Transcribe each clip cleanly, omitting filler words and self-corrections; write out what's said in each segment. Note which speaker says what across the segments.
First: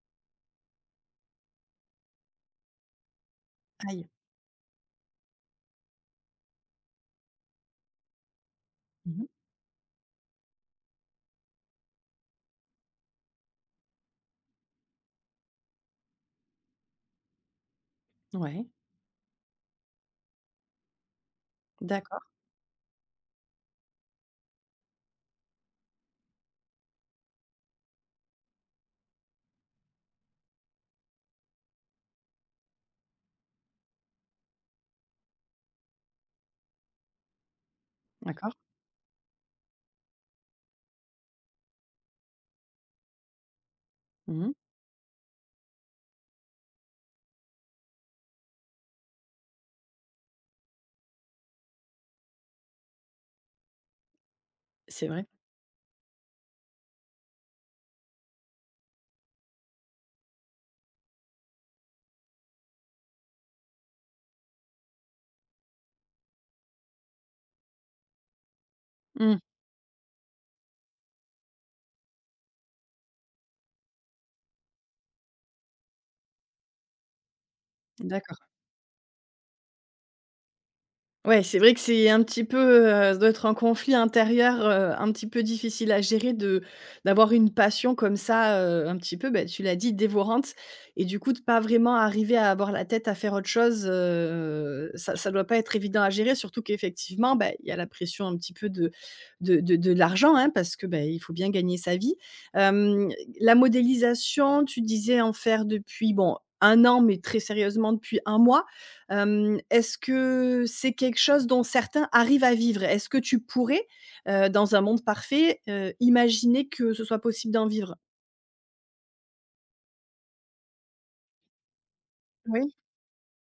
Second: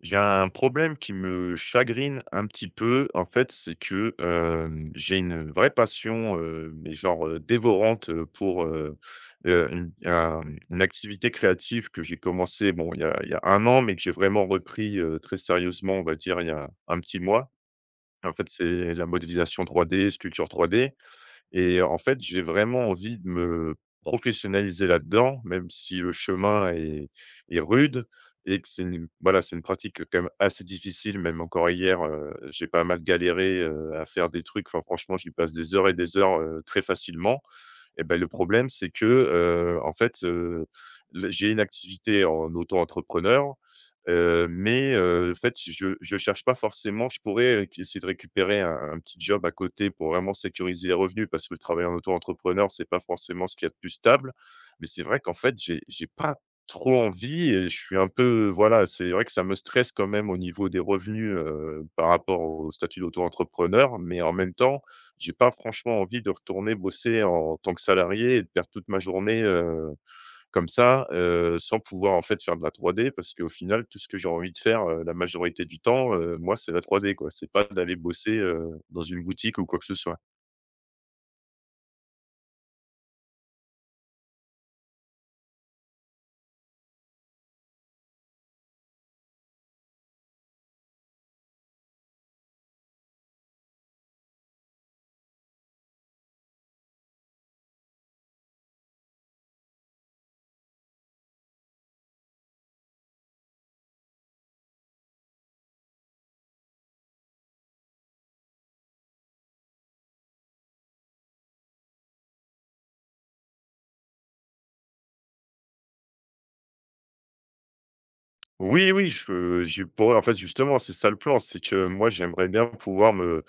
Speaker 1: J'ai un problème qui me chagrine un petit peu, en fait, c'est
Speaker 2: Aïe.
Speaker 1: que, j'ai une vraie passion, mais genre, dévorante, pour,
Speaker 2: Mmh.
Speaker 1: heu, une un une activité créative que j'ai commencé, bon, il y a 1 an, mais que j'ai vraiment repris, très sérieusement, on va dire, il y a un petit mois. En fait,
Speaker 2: Ouais.
Speaker 1: c'est la modélisation 3D, sculpture 3D. Et en fait,
Speaker 2: D'accord,
Speaker 1: j'ai vraiment envie de me professionnaliser là-dedans, même si le chemin est rude et que c'est une voilà, c'est une pratique quand même assez difficile. Même encore hier, j'ai pas mal galéré, à faire des trucs. Enfin franchement, j'y passe des heures et des heures, très facilement. Et ben le
Speaker 2: d'accord.
Speaker 1: problème, c'est que, en fait, le j'ai une activité en auto-entrepreneur,
Speaker 2: Mmh.
Speaker 1: mais, en fait, je cherche pas forcément je pourrais, essayer de récupérer un petit job à côté pour vraiment sécuriser les revenus parce que le travail en auto-entrepreneur, c'est pas forcément ce qu'il y a de plus stable. Mais c'est
Speaker 2: C'est
Speaker 1: vrai
Speaker 2: vrai.
Speaker 1: qu'en fait, j'ai pas trop envie et je suis un peu voilà, c'est vrai que ça me stresse quand même au niveau des revenus, par rapport au statut d'auto-entrepreneur, mais en même temps j'ai pas franchement envie de retourner bosser en tant que salarié et de perdre toute ma
Speaker 2: Mmh.
Speaker 1: journée, comme ça, sans pouvoir en fait faire de la 3D parce qu'au final tout ce que j'ai envie de faire, la majorité du temps, moi c'est la 3D quoi. C'est pas d'aller bosser,
Speaker 2: D'accord.
Speaker 1: dans une boutique ou quoi que ce soit.
Speaker 2: Ouais, c'est vrai que c'est un petit peu, ça doit être un conflit intérieur, un petit peu difficile à gérer de d'avoir une passion comme ça, un petit peu, beh, tu l'as dit, dévorante et du coup de pas vraiment arriver à avoir la tête à faire autre chose, ça doit pas être évident à gérer, surtout qu'effectivement, bah, il y a la pression un petit peu de l'argent, hein, parce que, beh, il faut bien gagner sa vie. Hem, la modélisation, tu disais en faire depuis, bon, 1 an, mais très sérieusement depuis 1 mois. Est-ce que c'est quelque chose dont certains arrivent à vivre? Est-ce que tu pourrais, dans un monde parfait, imaginer que ce soit possible d'en vivre?
Speaker 1: Oui, oui, je j'ai pour en fait justement c'est ça le plan, c'est que moi j'aimerais bien
Speaker 2: Oui?
Speaker 1: pouvoir me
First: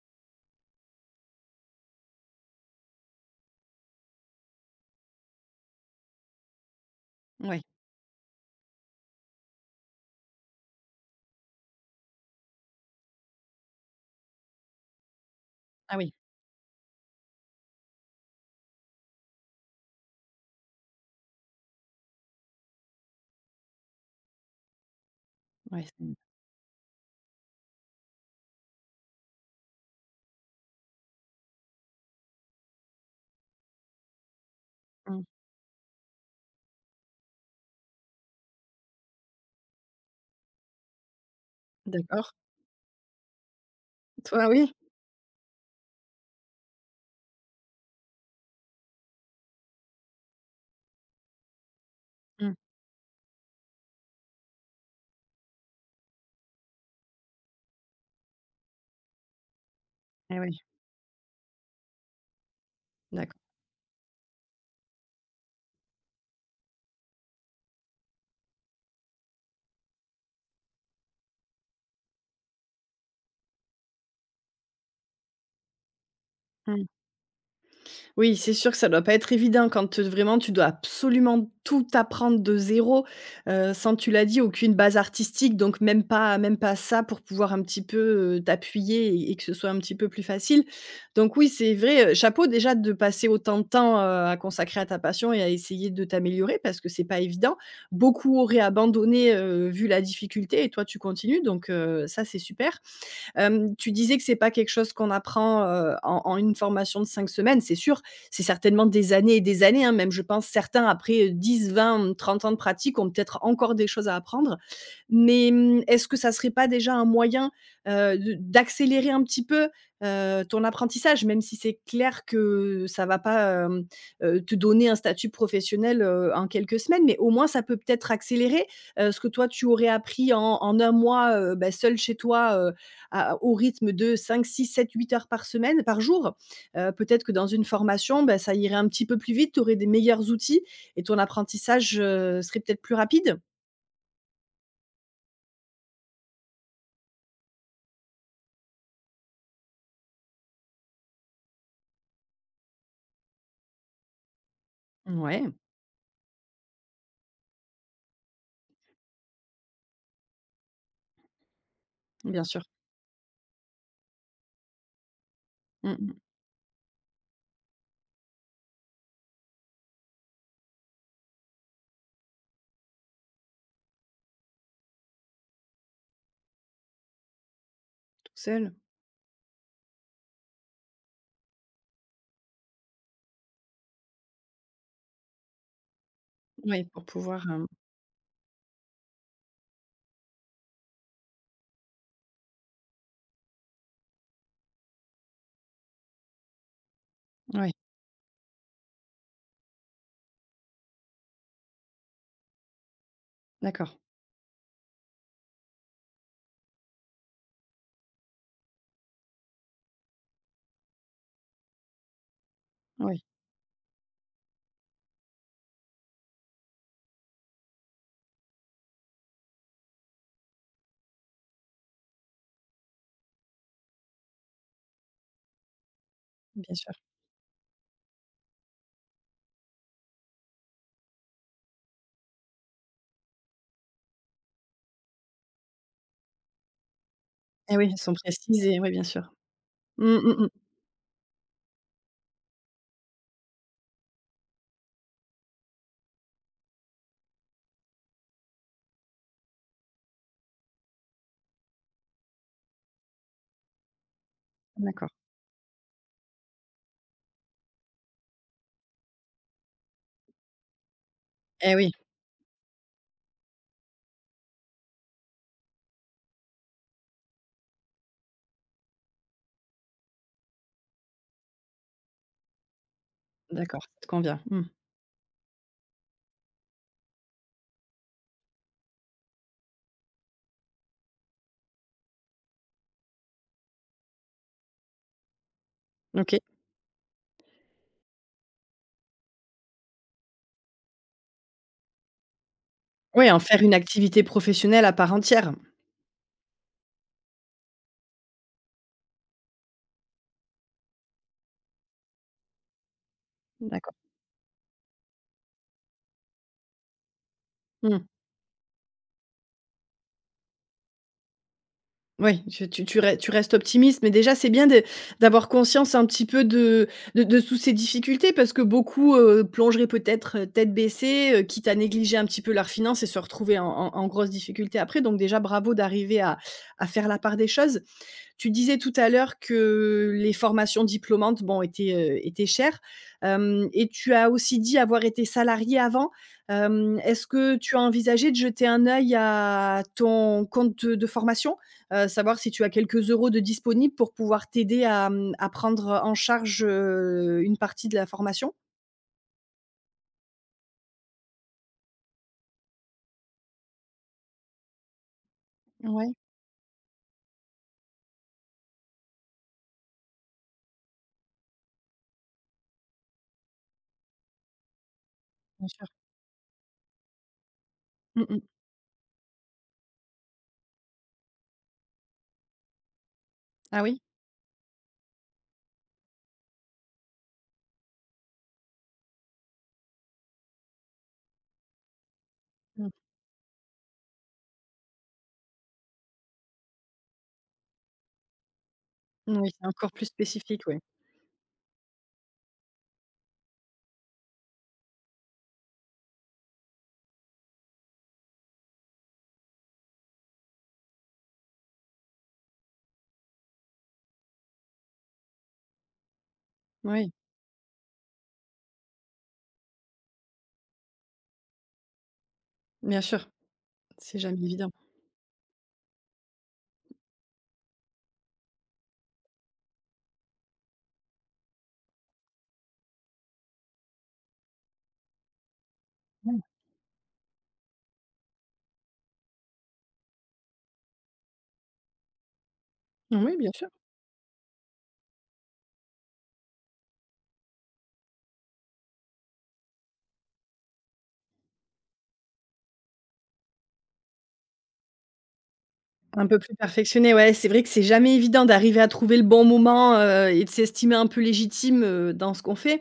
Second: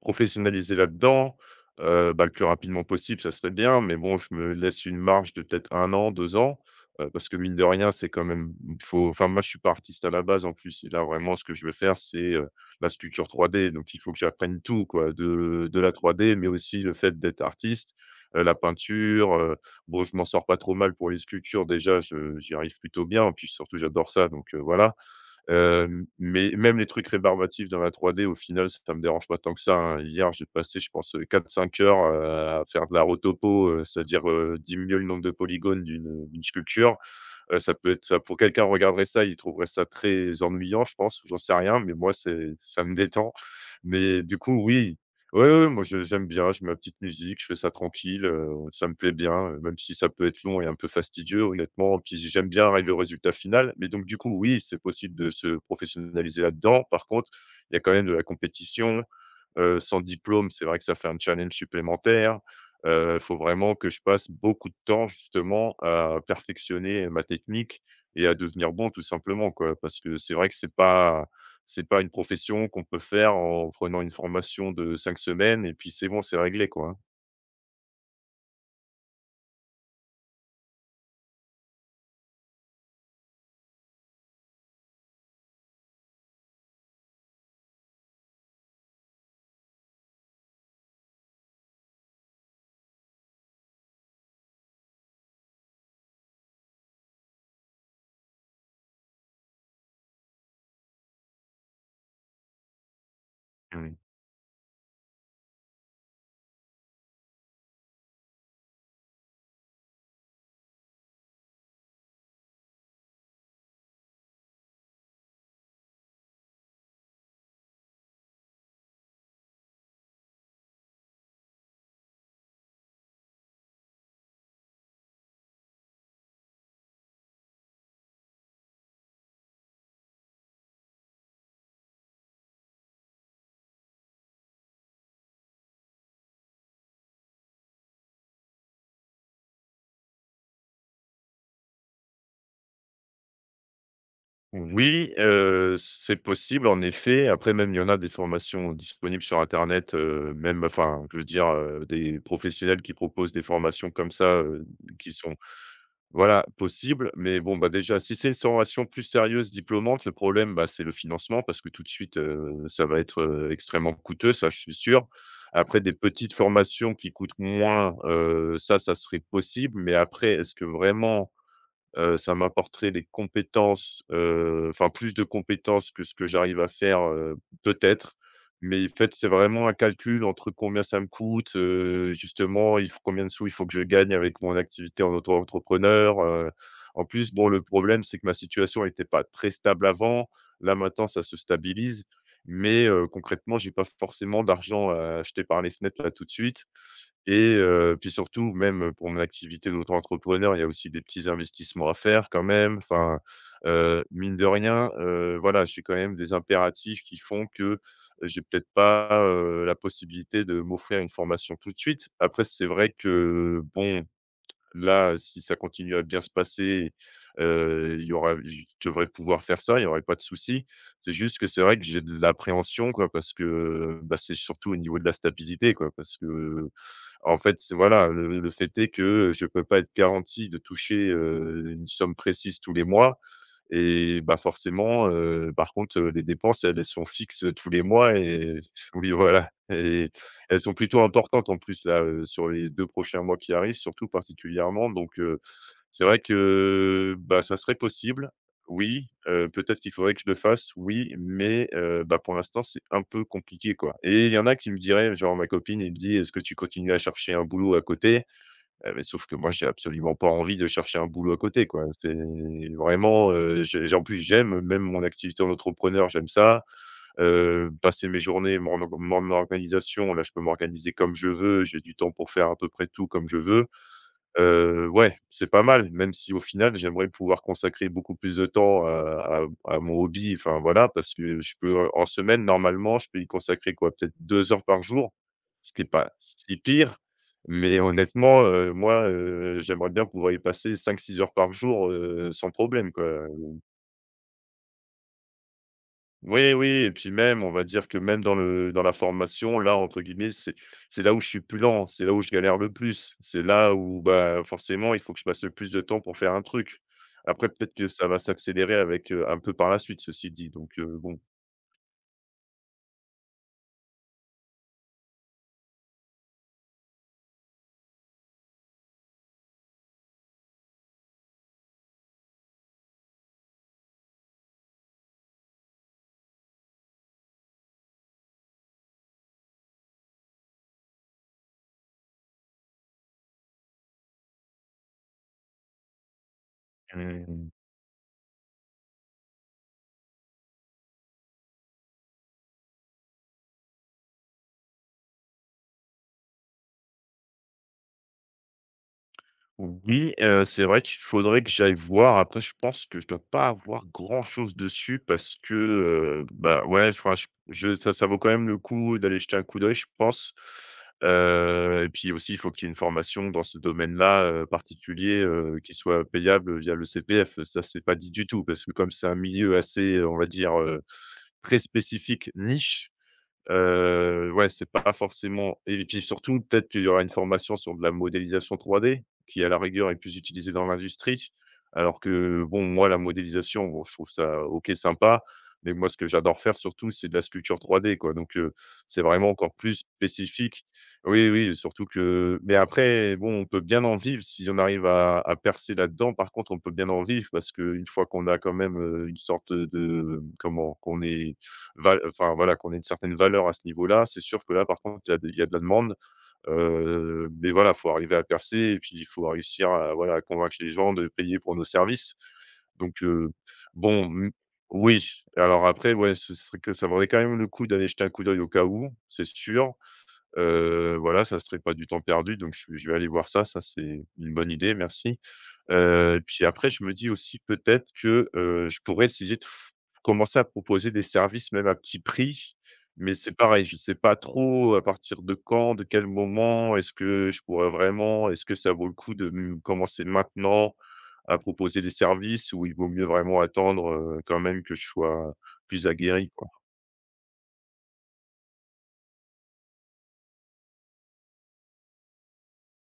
Speaker 1: professionnaliser là-dedans, bah, le plus rapidement possible, ça serait bien, mais bon, je me laisse une marge de peut-être un an, 2 ans, parce que mine
Speaker 2: Oui.
Speaker 1: de rien, c'est quand même il faut enfin, moi, je suis pas artiste à la base, en plus et là, vraiment, ce que je veux faire, c'est, la sculpture 3D, donc il faut que j'apprenne tout, quoi, de la
Speaker 2: Ah oui.
Speaker 1: 3D, mais aussi le fait d'être artiste, la peinture, bon, je m'en sors pas trop mal pour les sculptures, déjà, je j'y arrive plutôt bien, puis surtout, j'adore ça, donc voilà.
Speaker 2: Ouais, c'est
Speaker 1: Mais même les trucs rébarbatifs dans la trois d au final, ça me dérange pas tant que ça, hein. Hier, j'ai passé, je pense, 4-5 heures, à faire de la rotopo, c'est-à-dire, diminuer le nombre
Speaker 2: mmh.
Speaker 1: de polygones d'une sculpture. Ça peut être ça pour quelqu'un regarderait ça, il trouverait ça très ennuyant, je pense, ou j'en sais rien, mais moi
Speaker 2: D'accord.
Speaker 1: c'est ça me détend. Mais du
Speaker 2: Toi,
Speaker 1: coup,
Speaker 2: oui?
Speaker 1: oui, ouais, ouais, moi je j'aime bien, je mets ma petite musique, je fais ça tranquille, ça me plaît bien, même si ça peut être long et un peu fastidieux honnêtement. Puis j'aime
Speaker 2: Mmh.
Speaker 1: bien arriver au résultat final, mais donc du coup, oui, c'est possible de se professionnaliser là-dedans. Par contre, il y a quand même de la compétition. Sans
Speaker 2: Eh
Speaker 1: diplôme,
Speaker 2: oui.
Speaker 1: c'est vrai que ça fait un challenge supplémentaire. Il faut
Speaker 2: D'accord.
Speaker 1: vraiment que je passe beaucoup de temps justement à perfectionner ma technique et à devenir bon tout simplement, quoi. Parce que c'est vrai que c'est pas une profession qu'on peut faire en prenant une formation de 5 semaines et puis c'est bon, c'est réglé,
Speaker 2: Mmh.
Speaker 1: quoi, hein.
Speaker 2: Oui, c'est sûr que ça doit pas être évident quand, vraiment tu dois absolument tout apprendre de zéro, sans tu l'as dit, aucune base artistique, donc même pas ça pour pouvoir un petit peu, t'appuyer et que ce soit un petit peu plus facile. Donc oui, c'est vrai, chapeau déjà de passer autant de temps, à consacrer à ta passion et à essayer de t'améliorer parce que c'est pas évident. Beaucoup auraient abandonné, vu la difficulté et toi tu continues donc, ça c'est super. Tu
Speaker 1: Mmh.
Speaker 2: disais que c'est pas quelque chose qu'on apprend, en une formation de 5 semaines, c'est sûr. C'est certainement des années et des années, hein, même je pense certains après, 10-20, ans de pratique ont peut-être encore des choses à apprendre. Mais, est-ce que ça serait pas déjà un moyen, de d'accélérer un petit peu, ton apprentissage? Même si c'est clair que ça va pas, te donner un statut professionnel, en quelques semaines, mais au moins ça peut peut-être accélérer, ce que toi tu aurais appris en 1 mois, bah, seule chez toi, à au rythme de 5, 6, 7, 8 heures par semaine par jour. Peut-être que dans une formation, bah, ça irait un petit peu plus vite, tu aurais des meilleurs outils et ton apprentissage, serait peut-être plus rapide?
Speaker 1: Oui, c'est possible en effet. Après même, il y en a des formations disponibles sur internet, même enfin, je veux dire, des professionnels qui proposent des formations comme ça, qui sont
Speaker 2: Ouais,
Speaker 1: voilà, possible, mais bon, bah, déjà, si c'est une formation plus sérieuse, diplômante, le problème, bah, c'est le financement parce que tout de suite,
Speaker 2: bien sûr.
Speaker 1: ça va être, extrêmement coûteux, ça, je suis sûr. Après des
Speaker 2: Mmh mh.
Speaker 1: petites formations qui coûtent moins, ça, ça serait possible, mais après, est-ce que vraiment ça m'apporterait des compétences, enfin plus de compétences que ce que j'arrive à faire, peut-être.
Speaker 2: Tout seul?
Speaker 1: Mais en fait, c'est vraiment un calcul entre combien ça me coûte, justement, il faut combien de sous il faut que je gagne avec mon activité en auto-entrepreneur.
Speaker 2: Oui, pour
Speaker 1: En plus,
Speaker 2: pouvoir,
Speaker 1: bon, le
Speaker 2: hem
Speaker 1: problème, c'est que ma situation n'était pas très stable avant. Là, maintenant, ça se stabilise, mais concrètement, j'ai pas forcément d'argent à jeter par les fenêtres là tout de suite. Et
Speaker 2: oui,
Speaker 1: puis surtout, même pour mon activité d'auto-entrepreneur, il y a aussi des petits investissements à faire quand même. Enfin,
Speaker 2: d'accord,
Speaker 1: mine de rien, voilà, j'ai quand même des impératifs qui font que j'ai peut-être pas, la possibilité de m'offrir une formation tout de suite. Après, c'est vrai
Speaker 2: oui,
Speaker 1: que, bon, là, si ça continue à bien se passer, il y aura je devrais pouvoir faire ça, il y aurait pas de souci. C'est juste que c'est vrai que j'ai de l'appréhension, quoi, parce que, bah, c'est surtout au niveau de la stabilité, quoi, parce que
Speaker 2: bien sûr.
Speaker 1: en fait, c'est voilà, le fait est que, je peux pas être garanti de toucher, une somme précise tous les mois et bah, forcément, par contre, les dépenses, elles, elles sont fixes, tous
Speaker 2: Eh
Speaker 1: les
Speaker 2: oui, elles sont
Speaker 1: mois et
Speaker 2: précises et oui, bien
Speaker 1: oui,
Speaker 2: sûr.
Speaker 1: voilà
Speaker 2: Mmh,
Speaker 1: et
Speaker 2: mmh mh.
Speaker 1: elles sont plutôt importantes en plus là, sur les 2 prochains mois qui arrivent, surtout particulièrement donc c'est vrai que, bah, ça serait possible, oui, peut-être qu'il faudrait que je le fasse, oui, mais bah, pour l'instant, c'est un peu compliqué, quoi et il y en a qui me
Speaker 2: D'accord.
Speaker 1: diraient, genre ma copine, elle me dit: «Est-ce que tu continues à chercher un boulot à côté?» Mais sauf que moi, j'ai absolument pas envie de chercher un boulot à côté,
Speaker 2: Eh
Speaker 1: quoi.
Speaker 2: oui,
Speaker 1: C'est vraiment, j'ai en plus, j'aime même mon activité en entrepreneur, j'aime ça. Passer mes journées, mon organisation, là, je peux m'organiser comme je veux, j'ai du temps pour faire à peu près tout comme je veux.
Speaker 2: d'accord, ça te convient. Mmh.
Speaker 1: Ouais, c'est pas mal, même si au final, j'aimerais pouvoir consacrer beaucoup plus de temps à mon hobby, enfin voilà, parce que je peux, en semaine, normalement, je peux y consacrer quoi, peut-être 2 heures par jour, ce qui est pas
Speaker 2: OK.
Speaker 1: si pire, mais honnêtement, moi, j'aimerais bien pouvoir y passer 5, 6 heures par jour, sans problème quoi.
Speaker 2: Oui, en faire une activité professionnelle à part entière.
Speaker 1: Oui, oui et puis même, on va dire que même dans la formation, là, entre guillemets, c'est là où je suis plus lent, c'est là où je galère le plus. C'est là
Speaker 2: D'accord.
Speaker 1: où, bah, forcément, il faut que je passe le plus de temps pour faire un truc. Après, peut-être que
Speaker 2: Mmh.
Speaker 1: ça va s'accélérer avec, un peu par la suite, ceci dit, donc bon.
Speaker 2: Oui, tu restes optimiste, mais déjà, c'est bien de d'avoir conscience un petit peu de toutes ces difficultés parce que beaucoup, plongeraient peut-être, tête baissée, quitte à négliger un petit peu leurs finances et se retrouver en grosse difficulté après. Donc déjà, bravo d'arriver à faire la part des choses. Tu disais tout à l'heure que les formations diplômantes, bon, étaient chères, hem et tu as aussi dit avoir été salarié avant. Est-ce
Speaker 1: Mmh.
Speaker 2: que tu as envisagé de jeter un œil à ton compte de formation? Savoir si tu as quelques euros de disponibles pour pouvoir t'aider à prendre en charge, une partie de la formation?
Speaker 1: Oui, c'est vrai qu'il faudrait que j'aille voir. Après, je pense que je dois pas avoir grand-chose dessus parce que,
Speaker 2: Ouais,
Speaker 1: bah, ouais, enfin, je ça vaut quand même le coup d'aller jeter un coup d'œil, je pense. Et puis aussi, il faut qu'il y ait une formation dans ce domaine-là, particulier,
Speaker 2: bien
Speaker 1: qui
Speaker 2: sûr.
Speaker 1: soit payable via le CPF. Ça, c'est pas dit
Speaker 2: Mmh
Speaker 1: du
Speaker 2: mh.
Speaker 1: tout parce que comme c'est un milieu assez, on va dire, très spécifique, niche.
Speaker 2: Ah oui?
Speaker 1: Ouais, c'est pas forcément et puis surtout, peut-être qu'il y aura une formation sur de la modélisation 3D qui, à la rigueur, est plus utilisée dans l'industrie. Alors que bon,
Speaker 2: Mmh.
Speaker 1: moi, la modélisation, bon, je trouve ça OK, sympa, mais moi, ce que j'adore faire surtout, c'est de la sculpture 3D, quoi. Donc c'est vraiment
Speaker 2: Oui,
Speaker 1: encore
Speaker 2: c'est
Speaker 1: plus
Speaker 2: encore plus spécifique,
Speaker 1: spécifique.
Speaker 2: oui.
Speaker 1: Oui, oui, surtout que mais après, bon, on peut bien en vivre si on arrive à percer là-dedans. Par contre, on peut bien en vivre parce qu'une fois qu'on a quand même, une sorte de comment? Qu'on est val enfin voilà, qu'on ait une certaine valeur à ce niveau-là. C'est sûr que là, par contre, il y a de la demande,
Speaker 2: Oui,
Speaker 1: mais voilà, faut arriver à percer et puis il faut réussir à voilà, à convaincre les gens de payer pour nos services.
Speaker 2: bien
Speaker 1: Donc
Speaker 2: sûr,
Speaker 1: bon,
Speaker 2: c'est
Speaker 1: mmh,
Speaker 2: jamais évident.
Speaker 1: oui, alors après, ouais, ce serait que ça vaudrait quand même le coup d'aller jeter un coup d'œil au cas où, c'est sûr. Voilà, ça serait pas du temps perdu, donc je vais aller voir ça, ça c'est une bonne idée, merci. Et
Speaker 2: Ouais.
Speaker 1: puis après je me dis aussi peut-être que, je pourrais essayer de f commencer à proposer des services même à petit prix, mais
Speaker 2: Oui,
Speaker 1: c'est
Speaker 2: bien
Speaker 1: pareil,
Speaker 2: sûr.
Speaker 1: je ne sais pas trop à partir de quand, de quel moment, est-ce que je pourrais vraiment est-ce que ça vaut le coup de me commencer maintenant à proposer des services ou il vaut mieux vraiment attendre, quand même que je sois plus
Speaker 2: Un
Speaker 1: aguerri?
Speaker 2: peu plus perfectionné, ouais, c'est vrai que c'est jamais évident d'arriver à trouver le bon moment, et de s'estimer un peu légitime, dans ce qu'on fait.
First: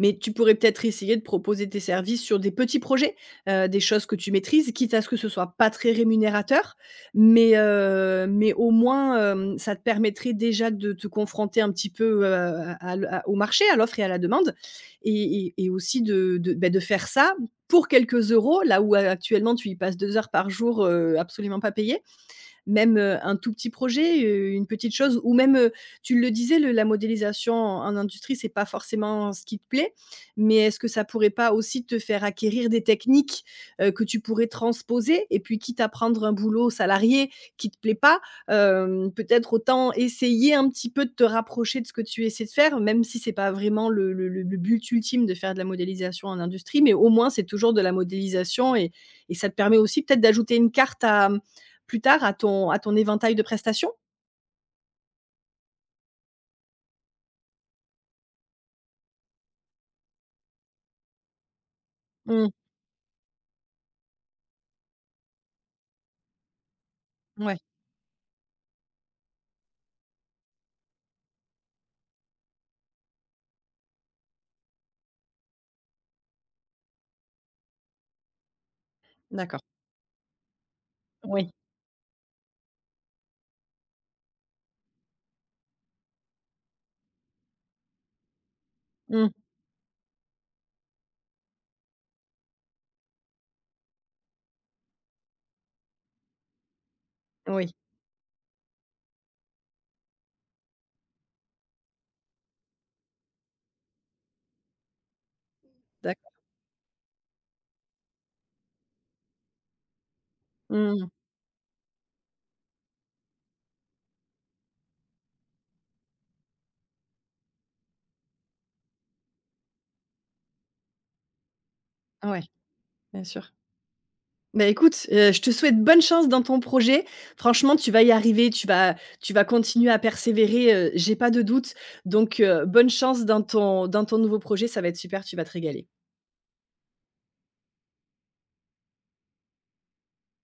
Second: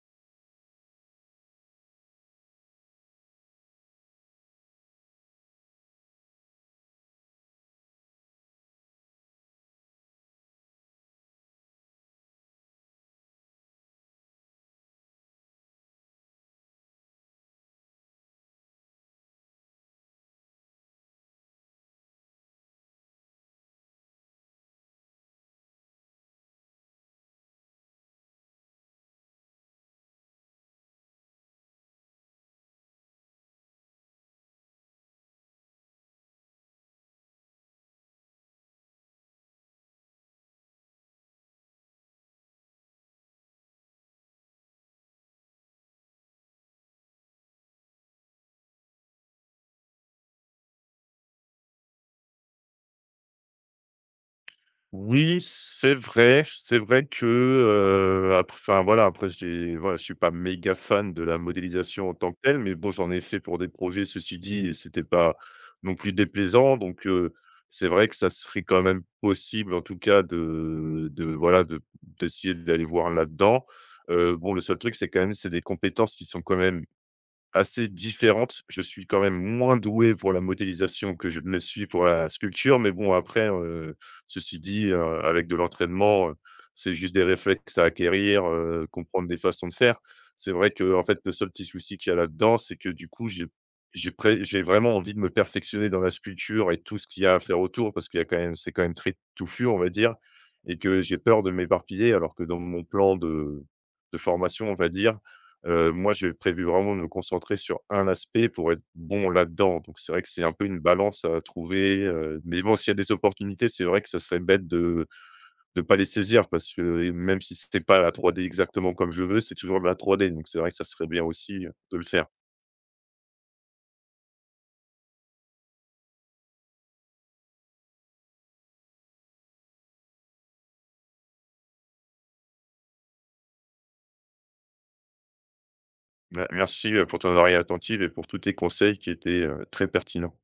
Speaker 2: Mais tu pourrais peut-être essayer de proposer tes services sur des petits projets, des choses que tu maîtrises, quitte à ce que ce soit pas très rémunérateur, mais au moins, ça te permettrait déjà de te confronter un petit peu, à l à au marché, à l'offre et à la demande et aussi de faire ça pour quelques euros, là où actuellement tu y passes 2 heures par jour, absolument pas payé même un tout petit projet, une petite chose ou même, tu le disais le la modélisation en industrie, c'est pas forcément ce qui te plaît, mais est-ce que ça pourrait pas aussi te faire acquérir des techniques, que tu pourrais transposer? Et puis quitte à prendre un boulot salarié qui te plaît pas, peut-être autant essayer un petit peu de te rapprocher de ce que tu essaies de faire, même si c'est pas vraiment le but ultime de faire de la modélisation en industrie, mais au moins c'est toujours de la modélisation et ça te permet aussi peut-être d'ajouter une carte à plus tard à ton éventail de prestations?
Speaker 1: Oui, c'est vrai. C'est vrai que, après enfin, voilà, je suis pas méga fan de la modélisation en tant que
Speaker 2: Mmh.
Speaker 1: telle, mais bon, j'en ai fait pour des projets, ceci dit et c'était pas non plus déplaisant donc
Speaker 2: Ouais,
Speaker 1: c'est vrai que ça serait quand même possible, en tout cas, de voilà, de d'essayer d'aller voir là-dedans. Bon, le seul truc, c'est quand même, c'est des compétences qui sont quand même assez différentes. Je suis quand même
Speaker 2: d'accord.
Speaker 1: moins doué pour la modélisation que je
Speaker 2: Oui.
Speaker 1: ne le suis pour la sculpture, mais bon après, ceci dit, avec de l'entraînement, c'est juste des réflexes à acquérir, comprendre
Speaker 2: Mmh.
Speaker 1: des façons de faire. C'est vrai que en fait, le seul petit souci qu'il y a là-dedans, c'est que du coup, j'ai vraiment envie de me perfectionner dans la sculpture et tout ce qu'il y a à faire
Speaker 2: Oui,
Speaker 1: autour parce qu'il y a quand même c'est quand même très touffu, on va dire et que j'ai peur de m'éparpiller alors que dans mon plan de formation, on va dire, moi,
Speaker 2: d'accord.
Speaker 1: j'ai prévu vraiment de me concentrer sur un aspect pour être bon là-dedans. Donc c'est vrai que c'est un peu une
Speaker 2: Mmh.
Speaker 1: balance à trouver, mais bon, s'il y a des opportunités, c'est vrai que ça serait bête de ne pas les saisir parce que même si c'était pas la 3D exactement comme je veux, c'est toujours de la 3D. Donc c'est vrai que ça serait bien aussi, de le faire.
Speaker 2: Ouais. Bien sûr. Bah, écoute, je te souhaite bonne chance dans ton projet. Franchement, tu vas y arriver, tu vas continuer à persévérer, j'ai pas de doute. Donc, bonne chance dans ton nouveau projet, ça va être super, tu vas te régaler.
Speaker 1: Me merci, pour ton oreille attentive et pour tous tes conseils qui étaient, très pertinents.